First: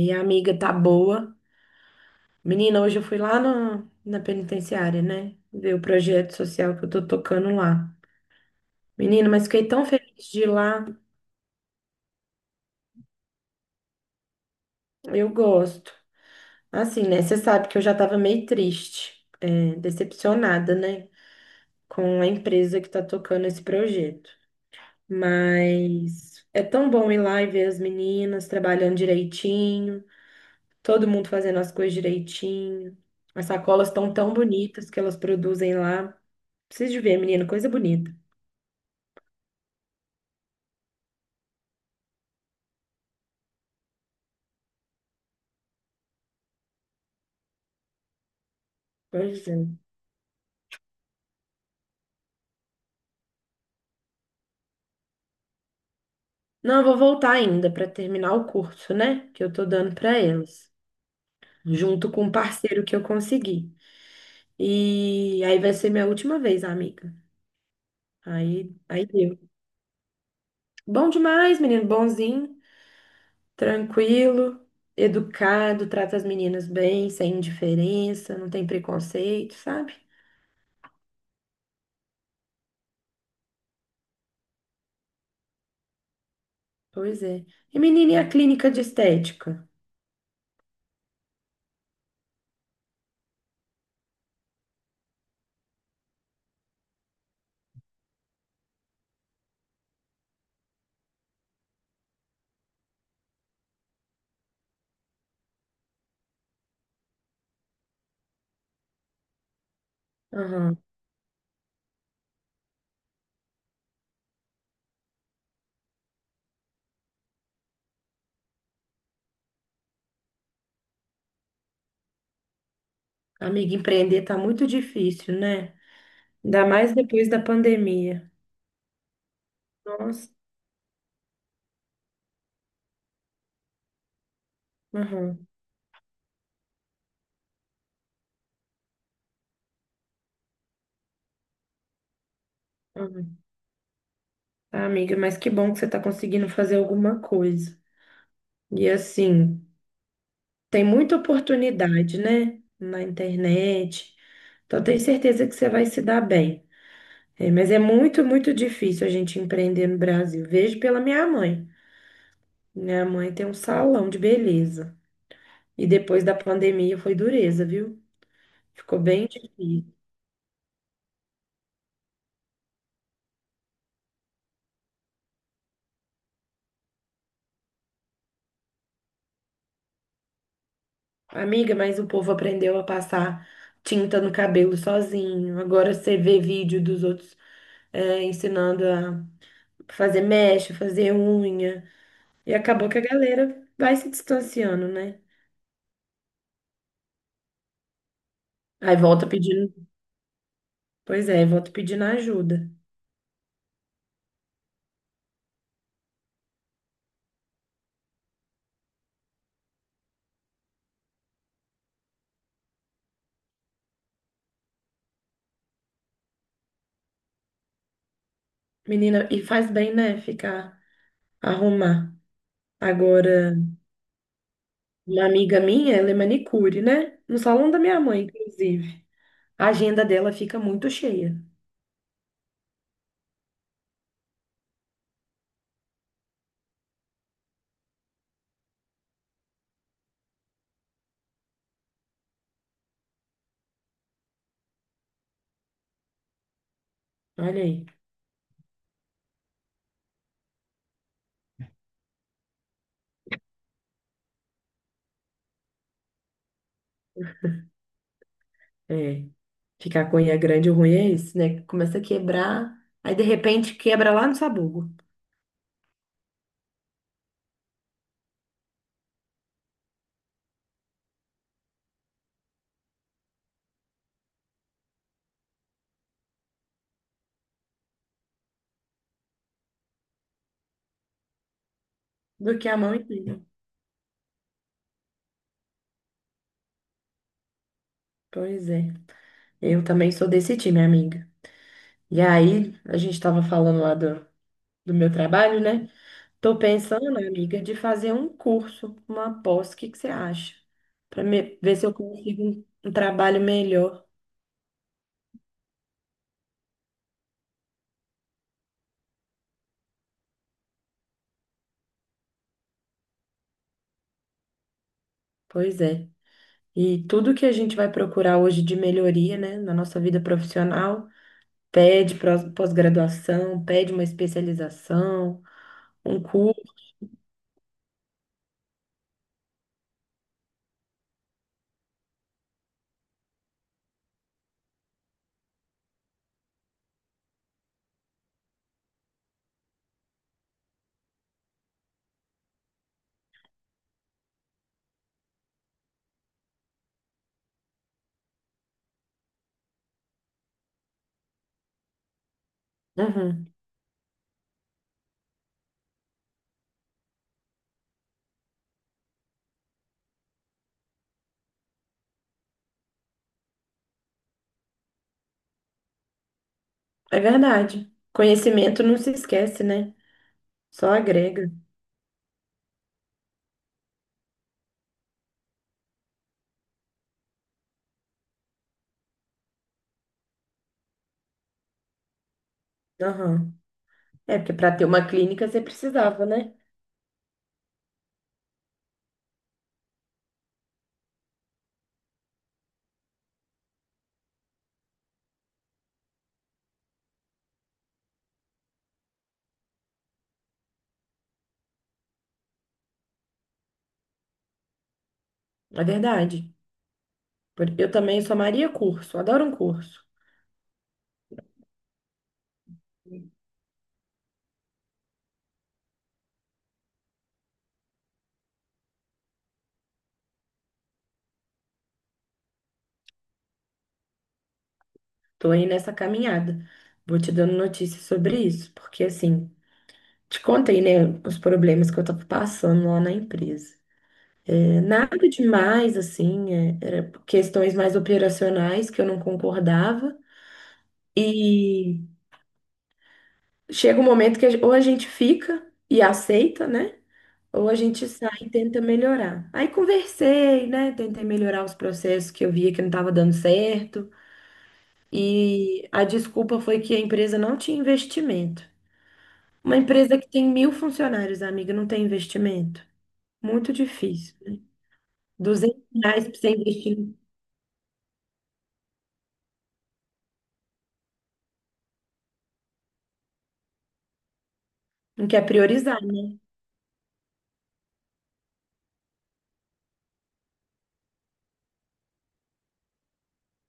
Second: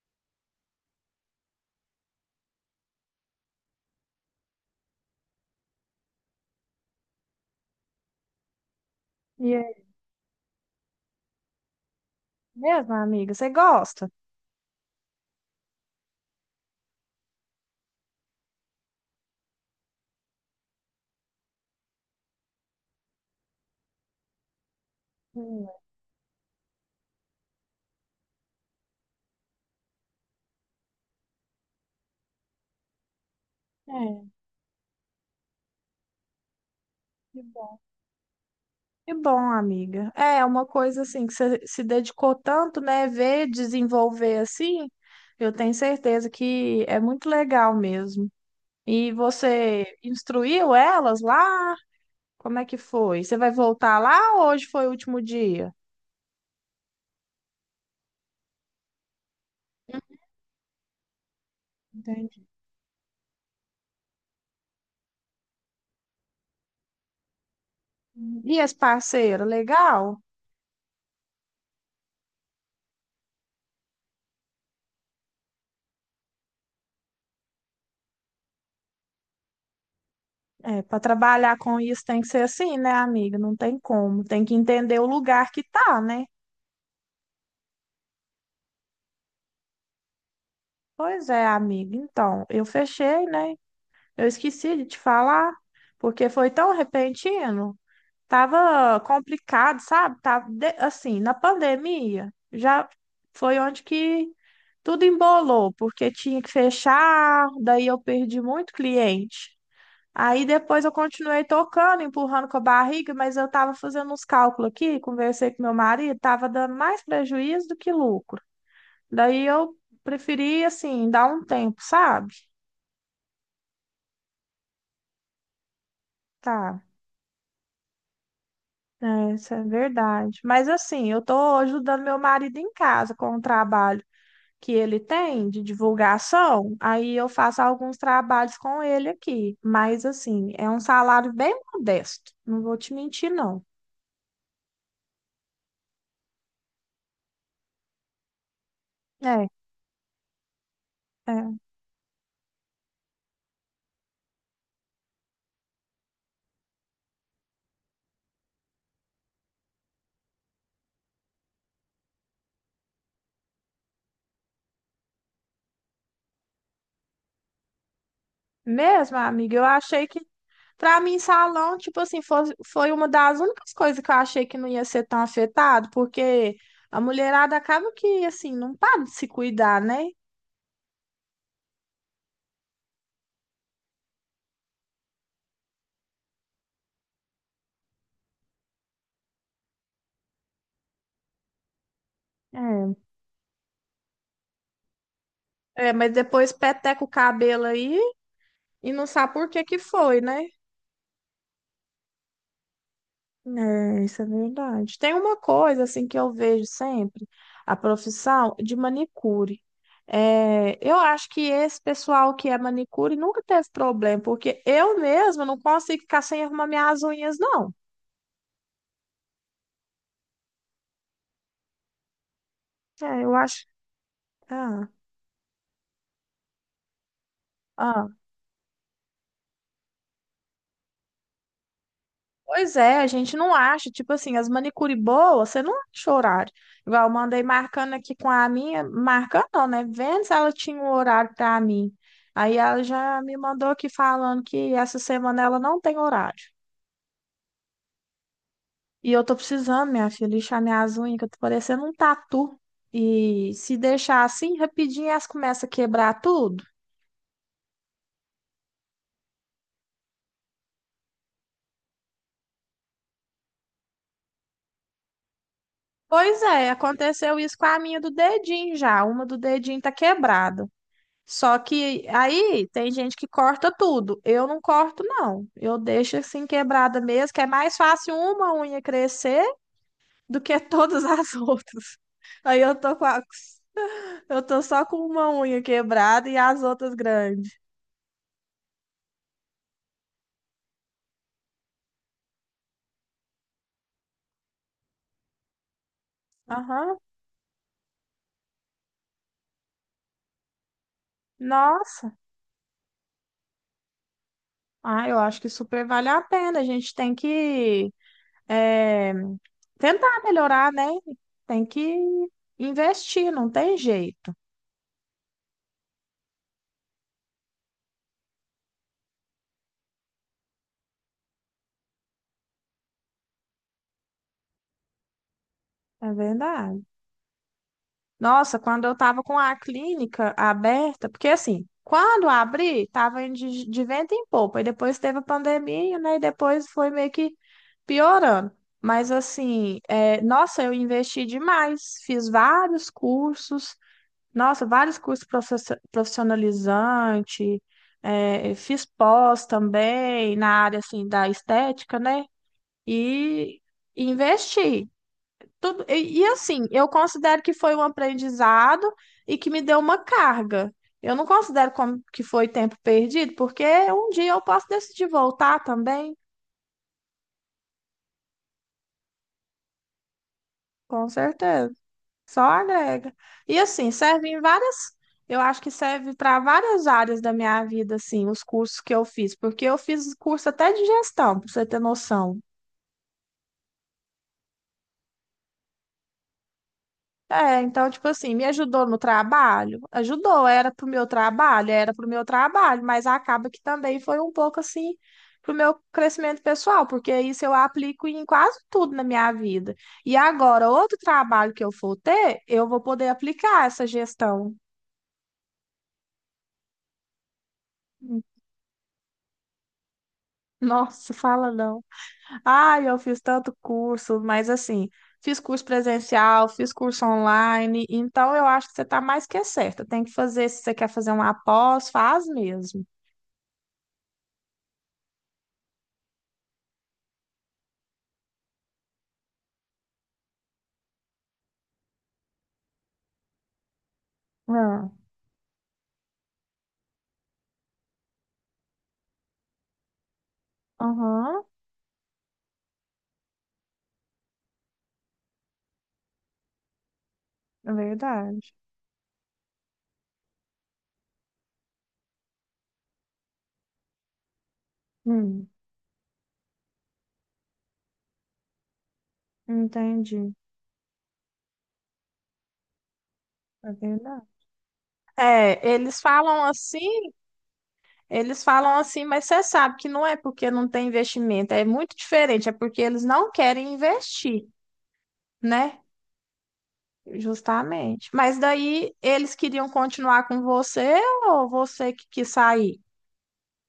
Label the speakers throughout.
Speaker 1: E a amiga tá boa. Menina, hoje eu fui lá na, na penitenciária, né? Ver o projeto social que eu tô tocando lá. Menina, mas
Speaker 2: E
Speaker 1: fiquei
Speaker 2: é
Speaker 1: tão feliz de ir lá.
Speaker 2: mesmo, amiga? Você gosta?
Speaker 1: Eu gosto. Assim, né? Você sabe que eu já tava meio triste, decepcionada, né? Com a empresa que tá tocando esse projeto.
Speaker 2: Hum.
Speaker 1: Mas é tão bom ir lá e ver as meninas trabalhando direitinho. Todo mundo fazendo as coisas direitinho. As sacolas estão
Speaker 2: É,
Speaker 1: tão bonitas que elas produzem lá. Preciso de ver,
Speaker 2: que
Speaker 1: menino, coisa
Speaker 2: bom.
Speaker 1: bonita.
Speaker 2: Que bom, amiga. É uma coisa assim que você se dedicou tanto, né? Ver desenvolver assim, eu tenho certeza que é muito legal mesmo. E
Speaker 1: Pois é.
Speaker 2: você instruiu elas lá? Como é que foi? Você vai voltar lá ou hoje foi o último dia?
Speaker 1: Não, eu vou voltar ainda para terminar o curso, né? Que eu tô dando
Speaker 2: Hum.
Speaker 1: para elas, junto com o
Speaker 2: Entendi.
Speaker 1: parceiro que eu consegui. E aí vai ser minha última vez, amiga.
Speaker 2: E
Speaker 1: Aí,
Speaker 2: esse
Speaker 1: aí deu.
Speaker 2: parceiro, legal?
Speaker 1: Bom demais, menino, bonzinho, tranquilo, educado, trata as meninas bem, sem indiferença, não tem preconceito, sabe?
Speaker 2: É, para trabalhar com isso tem que ser assim, né, amiga? Não tem como. Tem que entender o lugar que tá, né?
Speaker 1: Pois é. E menina, e a clínica de estética?
Speaker 2: Pois é, amiga. Então, eu fechei, né? Eu esqueci de te falar, porque foi tão repentino. Tava complicado, sabe? Tava assim, na pandemia, já foi onde que tudo embolou, porque tinha que fechar, daí eu perdi muito cliente. Aí
Speaker 1: Aham.
Speaker 2: depois eu continuei tocando, empurrando com a barriga, mas eu tava fazendo uns cálculos aqui, conversei com meu marido, tava dando mais prejuízo do que lucro. Daí eu preferi, assim, dar um tempo, sabe?
Speaker 1: Amiga, empreender tá muito difícil, né? Ainda
Speaker 2: Tá,
Speaker 1: mais depois da pandemia.
Speaker 2: é, isso é
Speaker 1: Nossa.
Speaker 2: verdade. Mas assim, eu tô ajudando meu marido em casa com o trabalho que ele
Speaker 1: Aham,
Speaker 2: tem de divulgação, aí eu faço alguns trabalhos com ele aqui. Mas assim, é um salário bem modesto, não vou te mentir,
Speaker 1: aham.
Speaker 2: não.
Speaker 1: Ah, amiga, mas que bom que você tá conseguindo fazer alguma coisa. E
Speaker 2: É,
Speaker 1: assim, tem muita
Speaker 2: é.
Speaker 1: oportunidade, né? Na internet. Então, tenho certeza que você vai se dar bem. É, mas é muito, muito difícil a gente empreender no Brasil. Vejo pela minha mãe. Minha mãe tem um salão de beleza. E depois da pandemia foi dureza, viu? Ficou
Speaker 2: Mesmo,
Speaker 1: bem
Speaker 2: amiga, eu
Speaker 1: difícil.
Speaker 2: achei que, pra mim, salão, tipo assim, foi uma das únicas coisas que eu achei que não ia ser tão afetado, porque a mulherada acaba que, assim, não para de se cuidar, né?
Speaker 1: Amiga, mas o povo aprendeu a passar tinta no cabelo sozinho. Agora você vê vídeo dos outros ensinando a fazer mecha, fazer unha. E acabou
Speaker 2: É.
Speaker 1: que a galera vai se distanciando, né?
Speaker 2: É, mas depois peteca o cabelo aí e
Speaker 1: Aí
Speaker 2: não
Speaker 1: volta
Speaker 2: sabe por que
Speaker 1: pedindo.
Speaker 2: que foi, né?
Speaker 1: Pois é, volta pedindo ajuda.
Speaker 2: É, isso é verdade. Tem uma coisa assim que eu vejo sempre, a profissão de manicure. É, eu acho que esse pessoal que é manicure nunca teve problema, porque eu mesma não consigo ficar sem arrumar minhas unhas, não.
Speaker 1: Menina, e faz bem, né? Ficar, arrumar.
Speaker 2: É, eu
Speaker 1: Agora,
Speaker 2: acho. Ah,
Speaker 1: uma amiga minha, ela é manicure, né? No salão da minha
Speaker 2: ah.
Speaker 1: mãe, inclusive. A agenda dela fica muito cheia.
Speaker 2: Pois é, a gente não acha, tipo assim, as manicure boas, você não acha horário. Igual eu mandei marcando aqui com a minha, marcando não, né? Vendo se ela tinha um horário pra mim. Aí ela já me mandou aqui falando que essa semana ela não tem horário.
Speaker 1: Olha aí.
Speaker 2: E eu tô precisando, minha filha, lixar minhas unhas, que eu tô parecendo um tatu. E se deixar assim, rapidinho elas começam a quebrar tudo.
Speaker 1: É. Ficar com unha grande, o ruim é isso, né? Começa a quebrar, aí de repente quebra lá no sabugo.
Speaker 2: Pois é, aconteceu isso com a minha do dedinho já. Uma do dedinho tá quebrada. Só que aí tem gente que corta tudo. Eu não corto, não. Eu deixo assim quebrada mesmo, que é mais fácil uma unha crescer do que todas as outras.
Speaker 1: Do
Speaker 2: Aí
Speaker 1: que a mão inteira.
Speaker 2: eu tô só com uma unha quebrada e as outras grandes.
Speaker 1: Pois é. Eu também sou desse time, amiga. E aí, a gente estava falando lá do meu trabalho, né? Tô
Speaker 2: Aham.
Speaker 1: pensando, né, amiga, de fazer um curso, uma pós, o que que você acha? Para ver se eu
Speaker 2: Nossa.
Speaker 1: consigo um trabalho melhor.
Speaker 2: Ah, eu acho que super vale a pena. A gente tem que é, tentar melhorar, né? Tem que investir, não tem jeito.
Speaker 1: Pois é. E tudo que a gente vai procurar hoje de melhoria, né, na nossa vida profissional. Pede pós-graduação, pede uma especialização,
Speaker 2: É
Speaker 1: um curso.
Speaker 2: verdade. Nossa, quando eu estava com a clínica aberta, porque assim, quando abri, estava indo de vento em popa, e depois teve a pandemia, né? E depois foi meio que piorando. Mas assim, é, nossa, eu investi demais, fiz vários cursos, nossa, vários cursos profissionalizante, é, fiz pós também na área assim da estética, né?
Speaker 1: Uhum.
Speaker 2: E investi. Tudo, e assim, eu considero que foi um aprendizado e que me deu uma carga. Eu não considero como que foi tempo perdido, porque um dia eu posso decidir voltar também,
Speaker 1: É verdade. Conhecimento não se esquece, né? Só
Speaker 2: com
Speaker 1: agrega.
Speaker 2: certeza. Só agrega. E assim, serve em várias, eu acho que serve para várias áreas da minha vida, assim, os cursos que eu fiz, porque eu fiz curso até de gestão, para você ter noção.
Speaker 1: Aham. É, porque para ter uma clínica você precisava, né?
Speaker 2: É, então, tipo assim, me ajudou no trabalho? Ajudou, era pro meu trabalho, era pro meu trabalho, mas acaba que também foi um pouco assim pro meu crescimento pessoal, porque isso eu aplico em quase tudo na minha vida. E agora, outro trabalho que eu for ter, eu vou poder aplicar essa gestão.
Speaker 1: É verdade. Eu também sou Maria curso, adoro um curso.
Speaker 2: Nossa, fala não. Ai, eu fiz tanto curso, mas assim, fiz curso presencial, fiz curso online, então eu acho que você está mais que certa. Tem que fazer, se você quer fazer uma pós, faz mesmo.
Speaker 1: Tô aí nessa caminhada. Vou te dando notícias sobre isso, porque assim, te contei, né, os problemas que eu tava passando lá na empresa. É,
Speaker 2: Ah,
Speaker 1: nada demais, assim, era questões mais operacionais que eu não concordava.
Speaker 2: aham,
Speaker 1: E chega um momento que ou a gente fica e aceita, né? Ou
Speaker 2: é
Speaker 1: a gente sai e
Speaker 2: verdade.
Speaker 1: tenta melhorar. Aí conversei, né? Tentei melhorar os processos que eu via que não estava dando certo.
Speaker 2: Hum,
Speaker 1: E a desculpa foi que a empresa não tinha investimento. Uma empresa que
Speaker 2: entendi.
Speaker 1: tem 1.000 funcionários, amiga, não tem investimento.
Speaker 2: É
Speaker 1: Muito
Speaker 2: verdade.
Speaker 1: difícil, né?
Speaker 2: É,
Speaker 1: 200 reais para você investir,
Speaker 2: eles falam assim, mas você sabe que não é porque não tem investimento, é muito diferente, é porque eles não querem investir,
Speaker 1: não quer
Speaker 2: né?
Speaker 1: priorizar, né?
Speaker 2: Justamente. Mas daí eles queriam continuar com você ou você que quis sair?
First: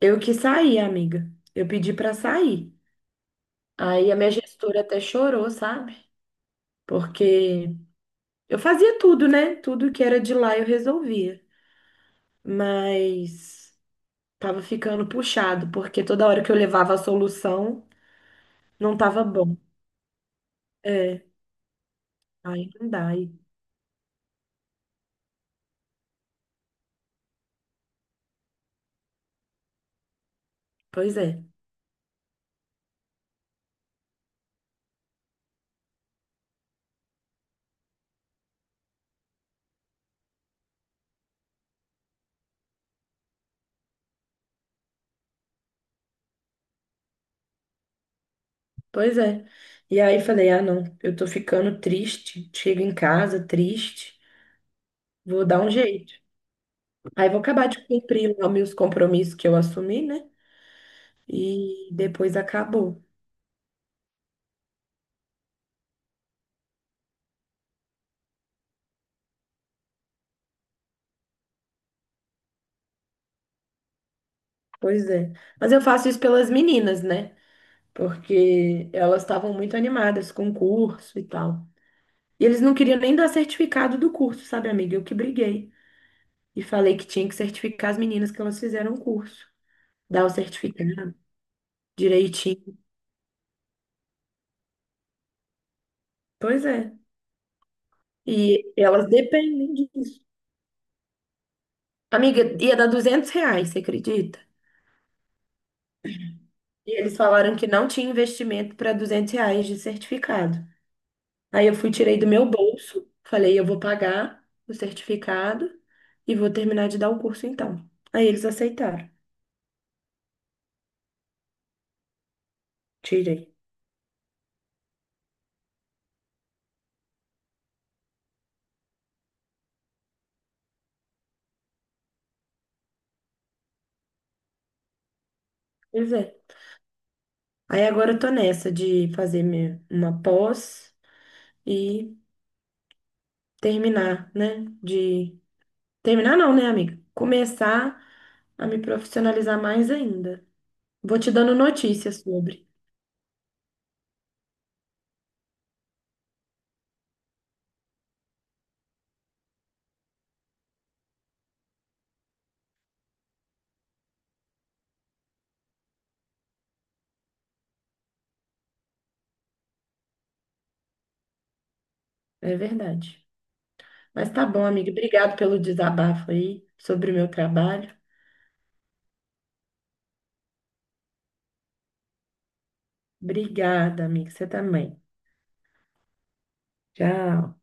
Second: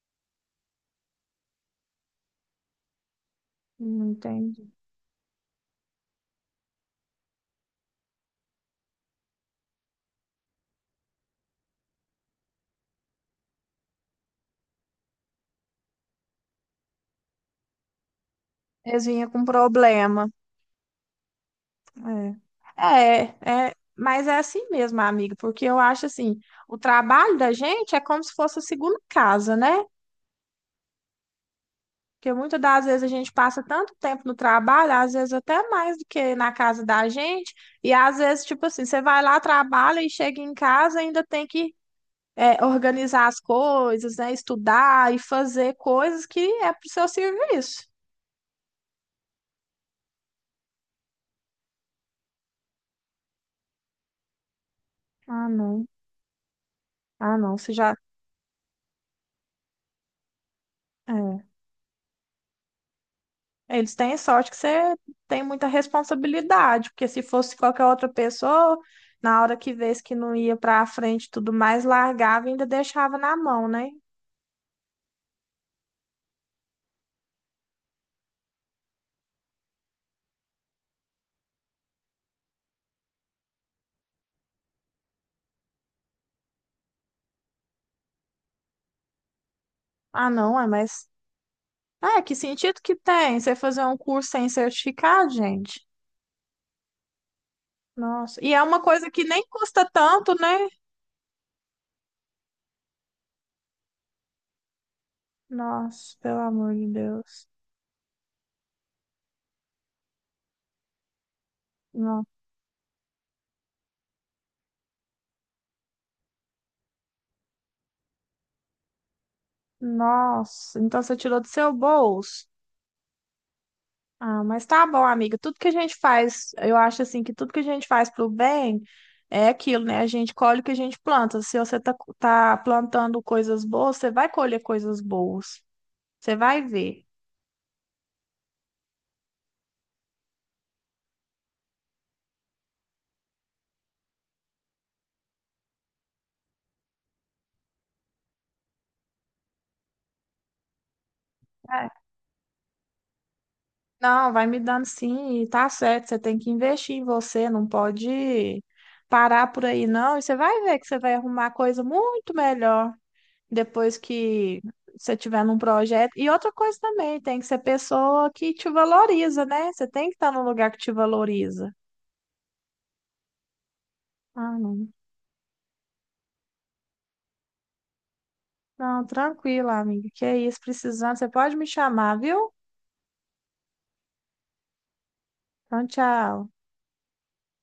Speaker 1: Eu que saí, amiga. Eu pedi para sair.
Speaker 2: Não
Speaker 1: Aí a minha
Speaker 2: entendi.
Speaker 1: gestora até chorou, sabe? Porque eu fazia tudo, né? Tudo que era de lá eu resolvia. Mas tava ficando puxado, porque toda hora que eu levava a solução, não
Speaker 2: Eles
Speaker 1: tava
Speaker 2: vinham com
Speaker 1: bom.
Speaker 2: problema.
Speaker 1: É, aí não dá.
Speaker 2: É,
Speaker 1: Aí,
Speaker 2: é, é, mas é assim mesmo, amiga, porque eu acho assim, o trabalho da gente é como se fosse a segunda casa, né?
Speaker 1: pois é,
Speaker 2: Porque muitas das vezes a gente passa tanto tempo no trabalho, às vezes até mais do que na casa da gente, e às vezes, tipo assim, você vai lá, trabalha e chega em casa, ainda tem que é, organizar as coisas, né? Estudar e fazer coisas que é pro seu serviço.
Speaker 1: pois é. E aí falei, ah, não, eu tô ficando triste. Chego em casa triste, vou
Speaker 2: Ah,
Speaker 1: dar um
Speaker 2: não.
Speaker 1: jeito. Aí
Speaker 2: Ah,
Speaker 1: vou
Speaker 2: não,
Speaker 1: acabar
Speaker 2: você
Speaker 1: de
Speaker 2: já.
Speaker 1: cumprir lá meus compromissos que eu assumi, né?
Speaker 2: É.
Speaker 1: E depois acabou.
Speaker 2: Eles têm sorte que você tem muita responsabilidade, porque se fosse qualquer outra pessoa, na hora que vês que não ia pra frente e tudo mais, largava e ainda deixava na mão, né?
Speaker 1: Pois é. Mas eu faço isso pelas meninas, né? Porque elas estavam muito animadas com o curso e tal. E eles não queriam nem dar certificado do curso, sabe, amiga? Eu que briguei e falei que tinha que certificar as meninas que elas fizeram o curso, dar o
Speaker 2: Ah, não, é, mas.
Speaker 1: certificado
Speaker 2: É, que
Speaker 1: direitinho.
Speaker 2: sentido que tem você fazer um curso sem certificado, gente?
Speaker 1: Pois é.
Speaker 2: Nossa.
Speaker 1: E
Speaker 2: E é uma
Speaker 1: elas
Speaker 2: coisa que nem
Speaker 1: dependem
Speaker 2: custa
Speaker 1: disso.
Speaker 2: tanto, né?
Speaker 1: Amiga, ia dar R$ 200, você acredita?
Speaker 2: Nossa, pelo amor de
Speaker 1: E eles
Speaker 2: Deus.
Speaker 1: falaram que não tinha investimento para R$ 200 de certificado. Aí eu fui, tirei
Speaker 2: No-
Speaker 1: do meu bolso, falei, eu vou pagar o certificado e vou terminar de dar o curso então. Aí eles aceitaram,
Speaker 2: Nossa, então você tirou do seu bolso.
Speaker 1: tirei.
Speaker 2: Ah, mas tá bom, amiga. Tudo que a gente faz, eu acho assim que tudo que a gente faz pro bem é aquilo, né? A gente colhe o que a gente planta. Se você tá, tá plantando coisas boas, você vai colher coisas boas.
Speaker 1: Pois é.
Speaker 2: Você vai ver.
Speaker 1: Aí agora eu tô nessa de fazer uma pós e terminar, né? De terminar não, né, amiga? Começar a me profissionalizar mais ainda. Vou te dando
Speaker 2: É.
Speaker 1: notícias sobre.
Speaker 2: Não, vai me dando sim, e tá certo. Você tem que investir em você, não pode parar por aí, não. E você vai ver que você vai arrumar coisa muito melhor. Depois que você tiver num projeto. E outra coisa também, tem que ser pessoa que te valoriza, né? Você tem que estar num lugar que te valoriza.
Speaker 1: É verdade. Mas tá
Speaker 2: Ah,
Speaker 1: bom,
Speaker 2: não.
Speaker 1: amiga. Obrigado pelo desabafo aí sobre o meu trabalho.
Speaker 2: Não, tranquilo, amiga. Que é isso, precisando. Você pode me chamar, viu?
Speaker 1: Obrigada, amiga. Você também.
Speaker 2: Então, tchau.
Speaker 1: Tchau.